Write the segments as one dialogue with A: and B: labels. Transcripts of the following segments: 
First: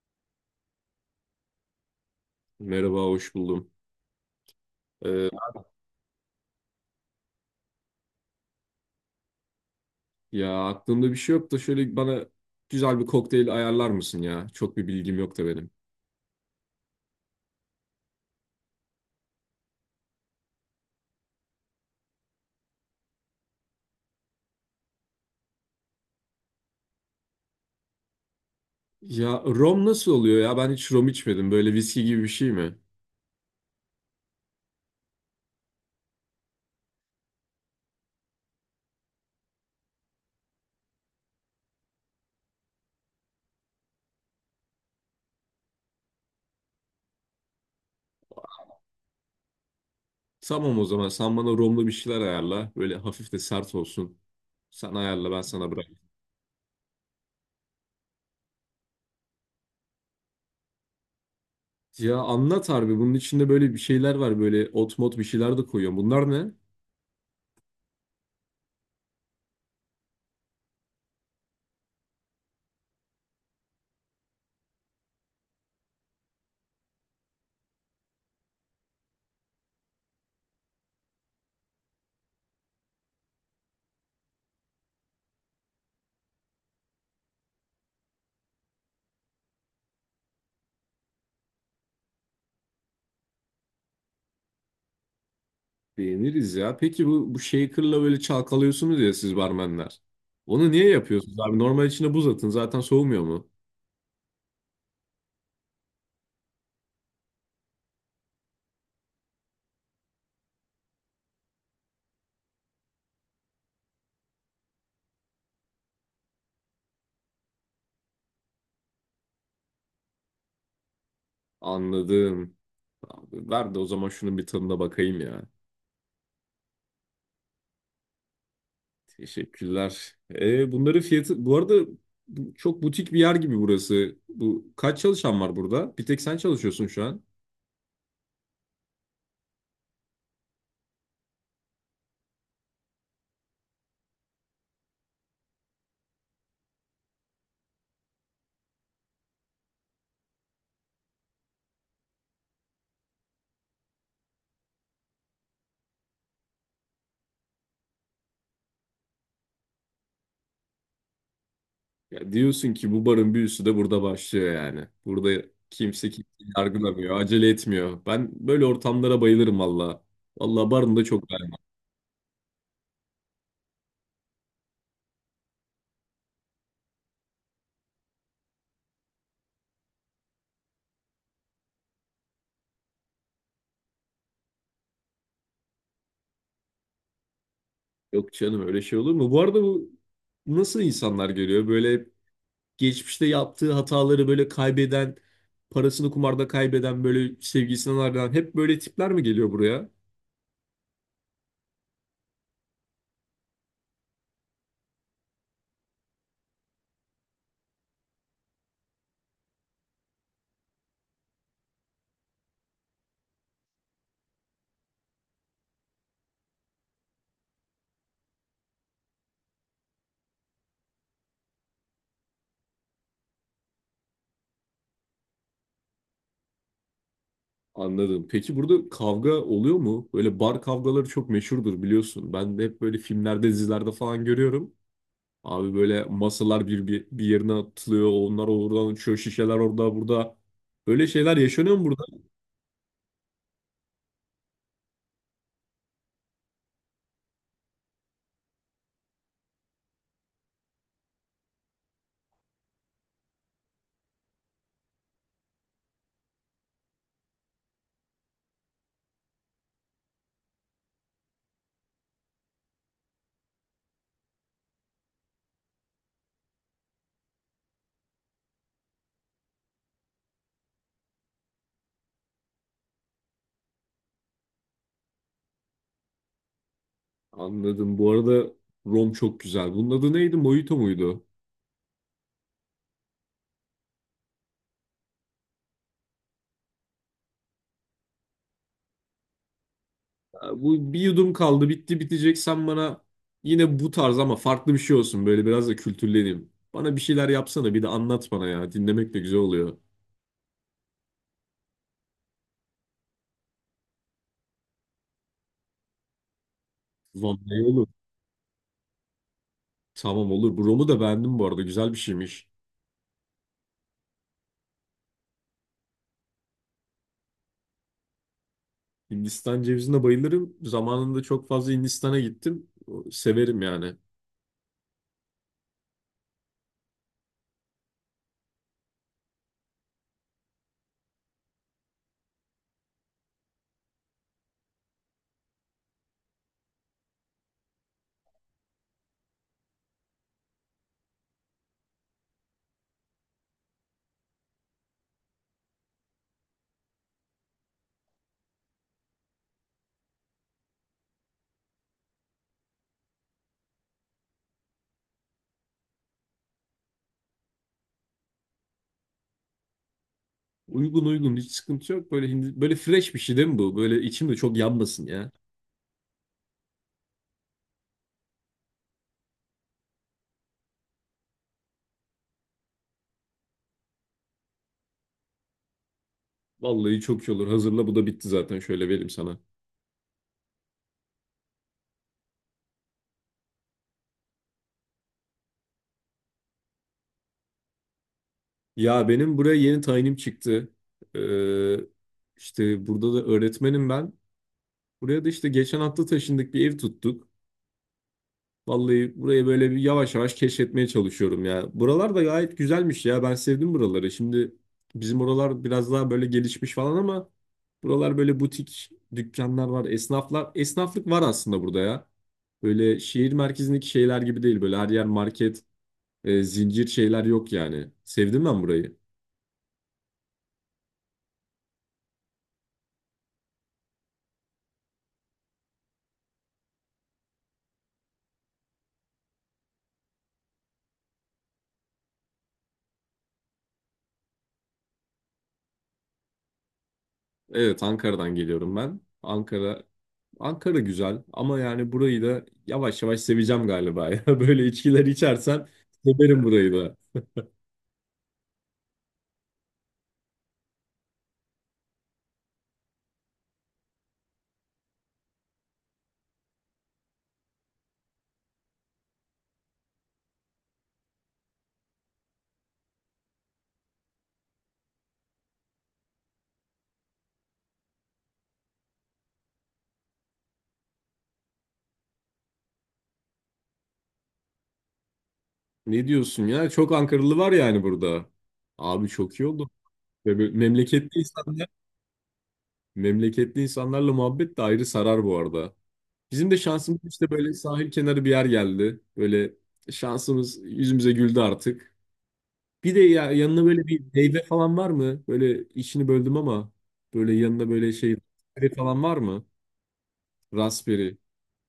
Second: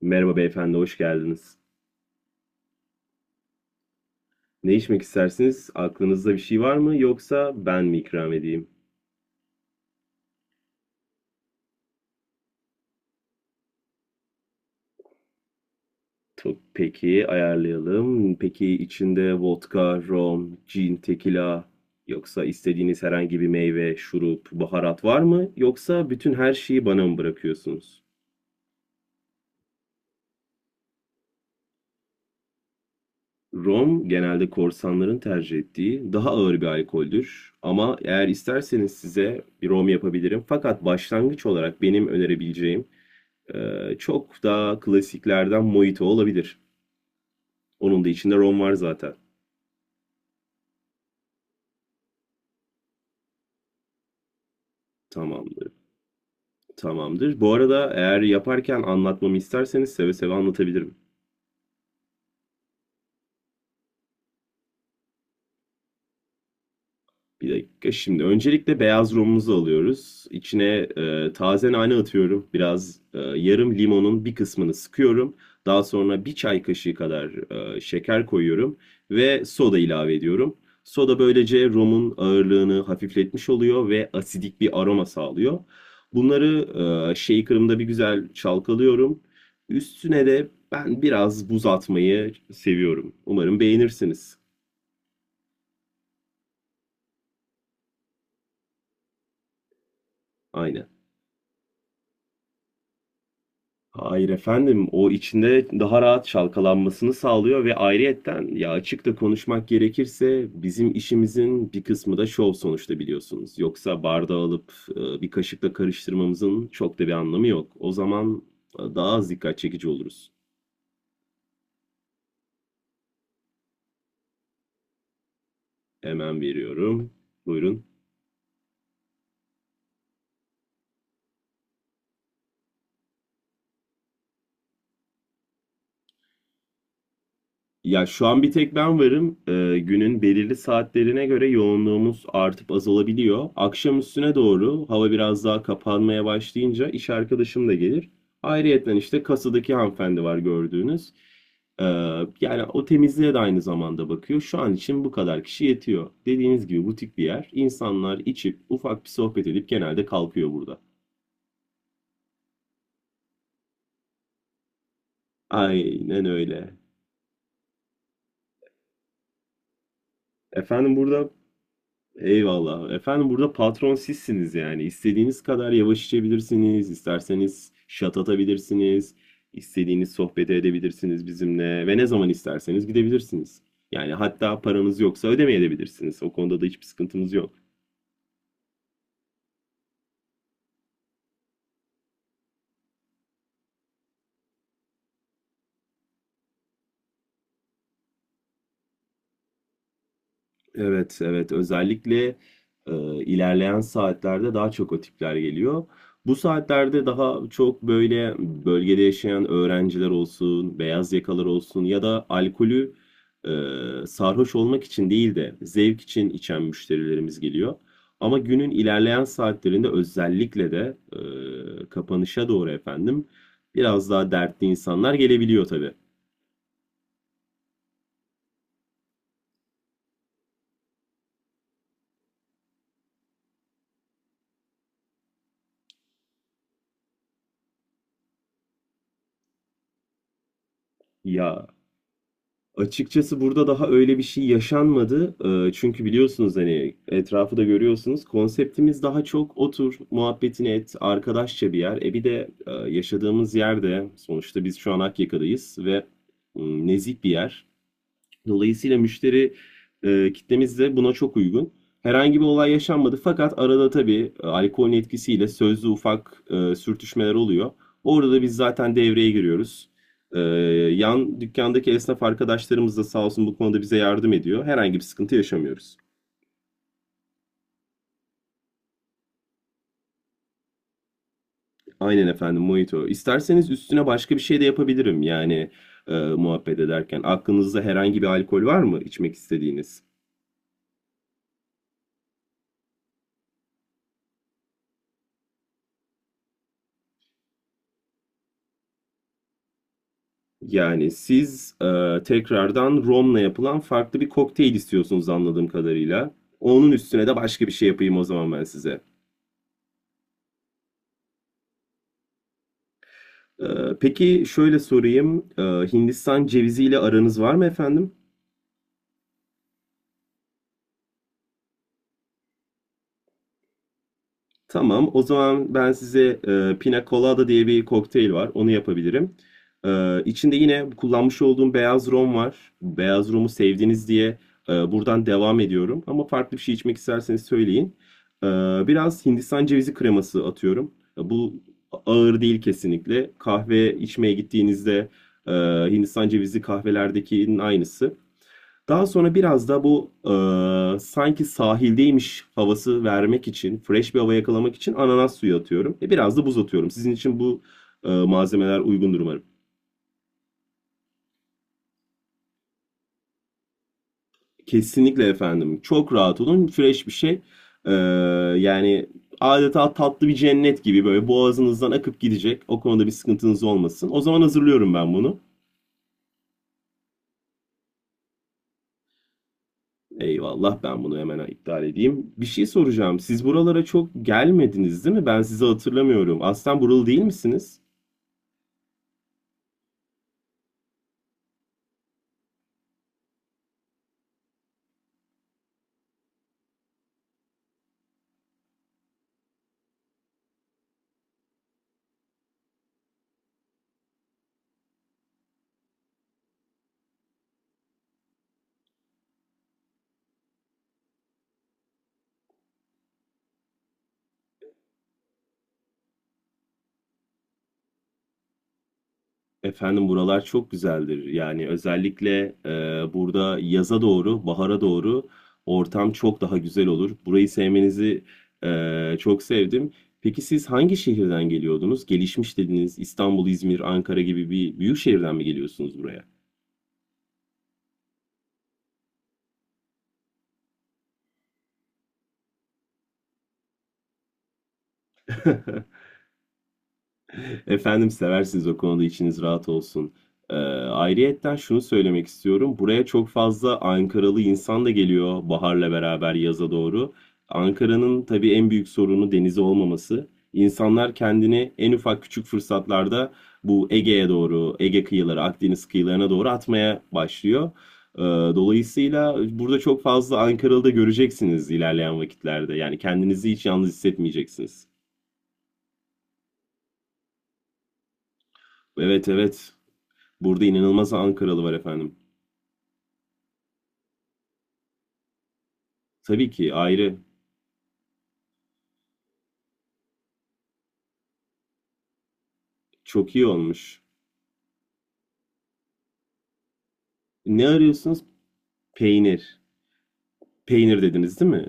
A: Merhaba beyefendi, hoş geldiniz.
B: Merhaba, hoş buldum.
A: Ne içmek
B: Ee,
A: istersiniz? Aklınızda bir şey var mı yoksa ben mi ikram edeyim?
B: Ya aklımda bir şey yok da şöyle bana güzel bir kokteyl ayarlar mısın ya? Çok bir bilgim yok da benim.
A: Peki ayarlayalım. Peki içinde vodka, rom, gin, tekila yoksa istediğiniz herhangi bir meyve, şurup, baharat var mı? Yoksa bütün her şeyi bana mı bırakıyorsunuz?
B: Ya rom nasıl oluyor ya? Ben hiç rom içmedim. Böyle viski gibi bir şey mi?
A: Rom genelde korsanların tercih ettiği daha ağır bir alkoldür. Ama eğer isterseniz size bir rom yapabilirim. Fakat başlangıç olarak benim önerebileceğim çok daha klasiklerden mojito olabilir. Onun da içinde rom var zaten.
B: Tamam o zaman sen bana romlu bir şeyler ayarla. Böyle hafif de sert olsun. Sen ayarla ben sana
A: Tamamdır.
B: bırak.
A: Tamamdır. Bu arada eğer yaparken anlatmamı isterseniz seve seve anlatabilirim.
B: Ya anlat harbi bunun içinde böyle bir şeyler var. Böyle ot mot bir şeyler de koyuyorum. Bunlar ne?
A: Bir dakika şimdi. Öncelikle beyaz romumuzu alıyoruz. İçine taze nane atıyorum. Biraz yarım limonun bir kısmını sıkıyorum. Daha sonra bir çay kaşığı kadar şeker koyuyorum ve soda ilave ediyorum. Soda böylece romun ağırlığını hafifletmiş oluyor ve asidik bir aroma sağlıyor. Bunları shaker'ımda bir güzel çalkalıyorum. Üstüne de ben biraz buz atmayı seviyorum. Umarım beğenirsiniz.
B: Beğeniriz ya. Peki bu shaker'la böyle çalkalıyorsunuz ya siz barmenler. Onu
A: Aynen.
B: niye yapıyorsunuz abi? Normal içine buz atın. Zaten soğumuyor mu?
A: Hayır efendim, o içinde daha rahat çalkalanmasını sağlıyor ve ayrıyetten ya açık da konuşmak gerekirse bizim işimizin bir kısmı da şov sonuçta biliyorsunuz. Yoksa bardağı alıp bir kaşıkla karıştırmamızın çok da bir anlamı yok. O zaman daha az dikkat çekici oluruz.
B: Anladım. Abi, ver de o zaman şunun bir tadına bakayım ya.
A: Hemen veriyorum. Buyurun.
B: Teşekkürler. Bunların fiyatı... Bu arada bu çok butik bir yer gibi burası. Bu kaç çalışan var burada? Bir tek sen çalışıyorsun şu an.
A: Ya şu an bir tek ben varım. Günün belirli saatlerine göre yoğunluğumuz artıp azalabiliyor. Akşam üstüne doğru hava biraz daha kapanmaya başlayınca iş arkadaşım da gelir. Ayrıyeten işte kasadaki hanımefendi var gördüğünüz. Ee, Yani o temizliğe de aynı zamanda bakıyor. Şu an için bu kadar kişi yetiyor. Dediğiniz gibi butik bir yer. İnsanlar içip ufak bir sohbet edip genelde kalkıyor burada.
B: Ya diyorsun ki bu barın büyüsü de burada başlıyor yani. Burada kimse
A: Aynen
B: kimseyi
A: öyle.
B: yargılamıyor, acele etmiyor. Ben böyle ortamlara bayılırım valla. Valla
A: Efendim
B: barın da
A: burada
B: çok ben.
A: Eyvallah. Efendim burada patron sizsiniz yani. İstediğiniz kadar yavaş içebilirsiniz, isterseniz şat atabilirsiniz, istediğiniz sohbeti edebilirsiniz bizimle ve ne zaman isterseniz gidebilirsiniz. Yani hatta paranız yoksa ödemeyebilirsiniz. O konuda da hiçbir sıkıntımız yok.
B: Yok canım öyle şey olur mu? Bu arada bu nasıl insanlar geliyor? Böyle geçmişte yaptığı hataları böyle kaybeden, parasını kumarda kaybeden böyle sevgisinden ayrılan hep böyle tipler mi geliyor buraya?
A: Evet, evet. Özellikle e, ilerleyen saatlerde daha çok o tipler geliyor. Bu saatlerde daha çok böyle bölgede yaşayan öğrenciler olsun, beyaz yakalar olsun ya da alkolü sarhoş olmak için değil de zevk için içen müşterilerimiz geliyor. Ama günün ilerleyen saatlerinde özellikle de kapanışa doğru efendim biraz daha dertli insanlar gelebiliyor tabii.
B: Anladım. Peki burada kavga oluyor mu? Böyle bar kavgaları çok meşhurdur biliyorsun. Ben de hep böyle filmlerde, dizilerde falan görüyorum. Abi böyle masalar bir yerine atılıyor, onlar oradan uçuyor, şişeler orada burada. Böyle şeyler
A: Ya,
B: yaşanıyor mu burada?
A: açıkçası burada daha öyle bir şey yaşanmadı. Çünkü biliyorsunuz hani etrafı da görüyorsunuz. Konseptimiz daha çok otur, muhabbetini et, arkadaşça bir yer. Bir de yaşadığımız yerde sonuçta biz şu an Akyaka'dayız ve nezih bir yer. Dolayısıyla müşteri kitlemiz de buna çok uygun. Herhangi bir olay yaşanmadı fakat arada tabii alkolün etkisiyle sözlü ufak sürtüşmeler oluyor. Orada da biz zaten devreye giriyoruz. E, Yan dükkandaki esnaf arkadaşlarımız da sağ olsun bu konuda bize yardım ediyor. Herhangi bir sıkıntı yaşamıyoruz.
B: Anladım. Bu arada rom çok güzel. Bunun adı neydi? Mojito muydu?
A: Aynen efendim, mojito. İsterseniz üstüne başka bir şey de yapabilirim yani muhabbet ederken. Aklınızda herhangi bir alkol var mı içmek istediğiniz?
B: Bu bir yudum kaldı bitti bitecek sen bana yine bu tarz ama farklı bir şey olsun böyle biraz da kültürleneyim. Bana bir şeyler yapsana bir de anlat bana ya dinlemek de güzel oluyor.
A: Yani siz tekrardan romla yapılan farklı bir kokteyl istiyorsunuz anladığım kadarıyla. Onun üstüne de
B: Vallahi
A: başka bir
B: olur.
A: şey yapayım o zaman ben size.
B: Tamam olur. Bu romu da beğendim bu arada güzel bir şeymiş.
A: E, peki şöyle sorayım. Hindistan ceviziyle aranız var mı efendim?
B: Hindistan cevizine bayılırım. Zamanında çok fazla Hindistan'a gittim. Severim yani.
A: Tamam. O zaman ben size Pina Colada diye bir kokteyl var. Onu yapabilirim. İçinde yine kullanmış olduğum beyaz rom var. Beyaz romu sevdiniz diye buradan devam ediyorum. Ama farklı bir şey içmek isterseniz söyleyin. E, Biraz Hindistan cevizi kreması atıyorum. Bu ağır değil kesinlikle. Kahve içmeye gittiğinizde e, Hindistan cevizi kahvelerdekinin aynısı. Daha sonra biraz da bu sanki sahildeymiş havası vermek için, fresh bir hava yakalamak için ananas suyu atıyorum. Biraz da buz atıyorum. Sizin için bu malzemeler uygundur umarım.
B: Uygun uygun hiç sıkıntı yok. Böyle böyle fresh bir şey değil mi bu? Böyle içim de çok yanmasın
A: Kesinlikle
B: ya.
A: efendim. Çok rahat olun. Fresh bir şey. E, Yani adeta tatlı bir cennet gibi böyle boğazınızdan akıp gidecek. O konuda bir sıkıntınız olmasın. O zaman hazırlıyorum ben bunu.
B: Vallahi çok iyi olur. Hazırla bu da bitti zaten şöyle vereyim sana.
A: Eyvallah, ben bunu hemen iptal edeyim. Bir şey soracağım. Siz buralara çok gelmediniz değil mi? Ben sizi hatırlamıyorum. Aslen buralı değil misiniz?
B: Ya benim buraya yeni tayinim çıktı. Ee, işte burada da öğretmenim ben. Buraya da işte geçen hafta taşındık bir ev tuttuk. Vallahi burayı böyle bir yavaş yavaş keşfetmeye çalışıyorum ya. Buralar da gayet güzelmiş ya. Ben sevdim buraları. Şimdi bizim oralar biraz daha böyle gelişmiş falan ama buralar böyle butik dükkanlar var, esnaflar. Esnaflık var aslında burada ya. Böyle şehir merkezindeki şeyler gibi değil. Böyle her yer market, zincir şeyler yok yani. Sevdim ben burayı.
A: Efendim, buralar çok güzeldir. Yani özellikle burada yaza doğru, bahara doğru ortam çok daha güzel olur. Burayı sevmenizi çok sevdim. Peki siz hangi şehirden geliyordunuz? Gelişmiş dediniz. İstanbul, İzmir, Ankara gibi bir büyük şehirden mi geliyorsunuz buraya?
B: Evet, Ankara'dan geliyorum ben. Ankara güzel ama yani burayı da yavaş yavaş seveceğim galiba ya. Böyle içkiler içersen severim burayı da.
A: Efendim seversiniz, o konuda içiniz rahat olsun. Ee, Ayrıyetten şunu söylemek istiyorum. Buraya çok fazla Ankaralı insan da geliyor baharla beraber yaza doğru. Ankara'nın tabii en büyük sorunu denizi olmaması. İnsanlar kendini en ufak küçük fırsatlarda bu Ege'ye doğru, Ege kıyıları, Akdeniz kıyılarına doğru atmaya başlıyor. Ee, Dolayısıyla burada çok fazla Ankaralı da göreceksiniz ilerleyen vakitlerde. Yani kendinizi hiç yalnız hissetmeyeceksiniz.
B: Ne diyorsun ya? Çok Ankaralı var yani burada. Abi
A: Evet
B: çok iyi oldu.
A: evet.
B: Ve böyle
A: Burada inanılmaz Ankaralı var efendim.
B: Memleketli insanlarla muhabbet de ayrı sarar bu arada.
A: Tabii
B: Bizim de
A: ki
B: şansımız
A: ayrı.
B: işte böyle sahil kenarı bir yer geldi. Böyle şansımız yüzümüze güldü artık. Bir de ya
A: Çok iyi
B: yanına böyle
A: olmuş.
B: bir meyve falan var mı? Böyle işini böldüm ama böyle
A: Ne
B: yanına böyle şey
A: arıyorsunuz?
B: raspberry falan var mı?
A: Peynir. Peynir
B: Raspberry.
A: dediniz değil mi?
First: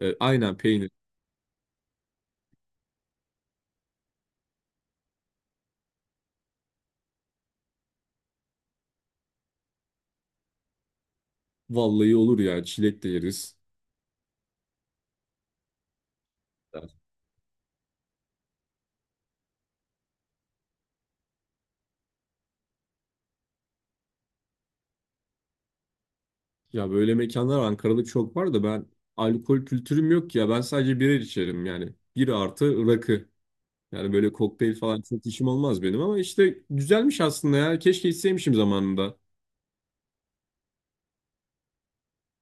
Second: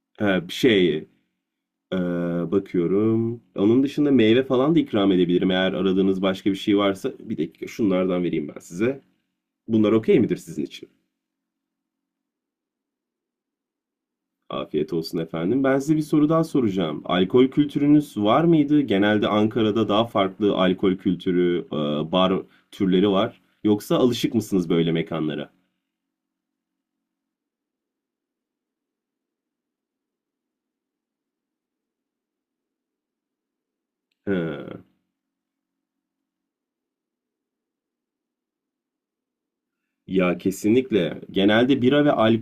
A: Ha, bir
B: Aynen peynir.
A: şey. ee, Bakıyorum. Onun dışında meyve falan da ikram edebilirim. Eğer aradığınız başka bir şey varsa bir dakika şunlardan vereyim ben size. Bunlar okey midir sizin için?
B: Vallahi olur ya çilek de yeriz.
A: Afiyet olsun efendim. Ben size bir soru daha soracağım. Alkol kültürünüz var mıydı? Genelde Ankara'da daha farklı alkol kültürü, bar türleri var. Yoksa alışık mısınız böyle mekanlara?
B: Ya böyle mekanlar Ankara'da çok var da ben alkol kültürüm yok ya. Ben sadece birer içerim yani. Bir artı rakı. Yani böyle
A: He.
B: kokteyl falan çok işim olmaz benim ama işte güzelmiş aslında ya. Keşke içseymişim zamanında.
A: Ya kesinlikle. Genelde bira ve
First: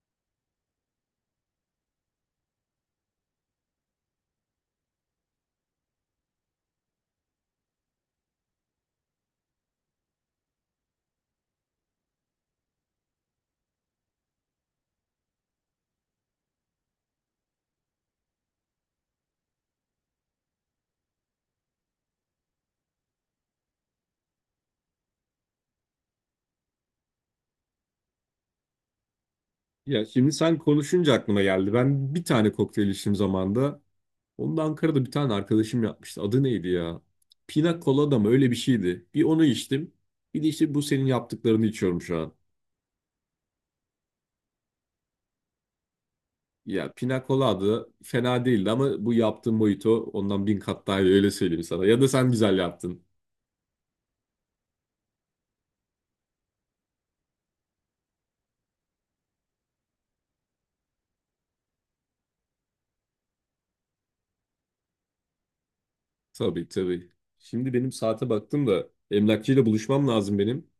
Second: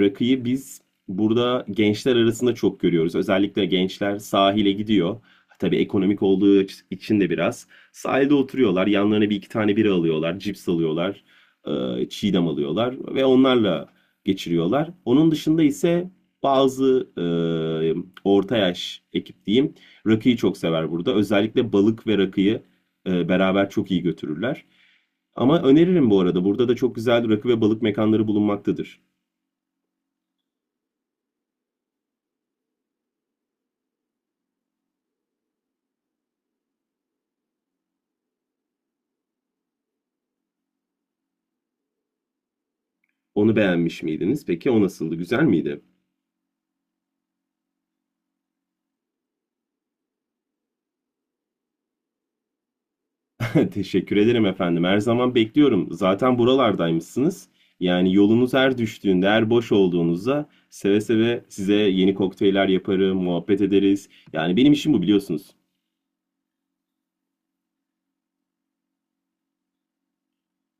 A: rakıyı biz burada gençler arasında çok görüyoruz. Özellikle gençler sahile gidiyor. Tabii ekonomik olduğu için de biraz. Sahilde oturuyorlar. Yanlarına bir iki tane bira alıyorlar. Cips alıyorlar. Çiğdem alıyorlar. Ve onlarla geçiriyorlar. Onun dışında ise bazı orta yaş ekip diyeyim. Rakıyı çok sever burada. Özellikle balık ve rakıyı beraber çok iyi götürürler. Ama öneririm bu arada. Burada da çok güzel rakı ve balık mekanları bulunmaktadır.
B: Ya şimdi sen konuşunca aklıma geldi. Ben bir tane kokteyl içtim zamanında. Onu da Ankara'da bir tane arkadaşım yapmıştı. Adı neydi ya? Pina Colada mı? Öyle bir şeydi. Bir onu içtim. Bir de işte bu senin yaptıklarını içiyorum şu an.
A: Onu beğenmiş miydiniz? Peki o nasıldı? Güzel miydi?
B: Ya Pina Colada fena değildi ama bu yaptığın mojito ondan bin kat daha iyi öyle söyleyeyim sana. Ya da sen güzel yaptın.
A: Teşekkür ederim efendim. Her zaman bekliyorum. Zaten buralardaymışsınız. Yani yolunuz her düştüğünde, her boş olduğunuzda seve seve size yeni kokteyller yaparım, muhabbet ederiz. Yani benim işim bu biliyorsunuz.
B: Tabii tabii. Şimdi benim saate baktım da emlakçıyla buluşmam lazım benim.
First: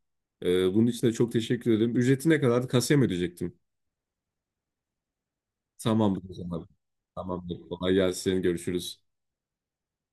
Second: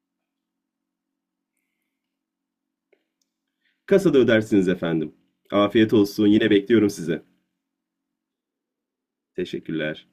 B: Bunun için de çok teşekkür ederim. Ücreti ne kadardı? Kasaya mı ödeyecektim?
A: Kasada ödersiniz efendim. Afiyet olsun.
B: Tamamdır o
A: Yine
B: zaman.
A: bekliyorum size.
B: Tamamdır. Kolay gelsin. Görüşürüz.
A: Teşekkürler.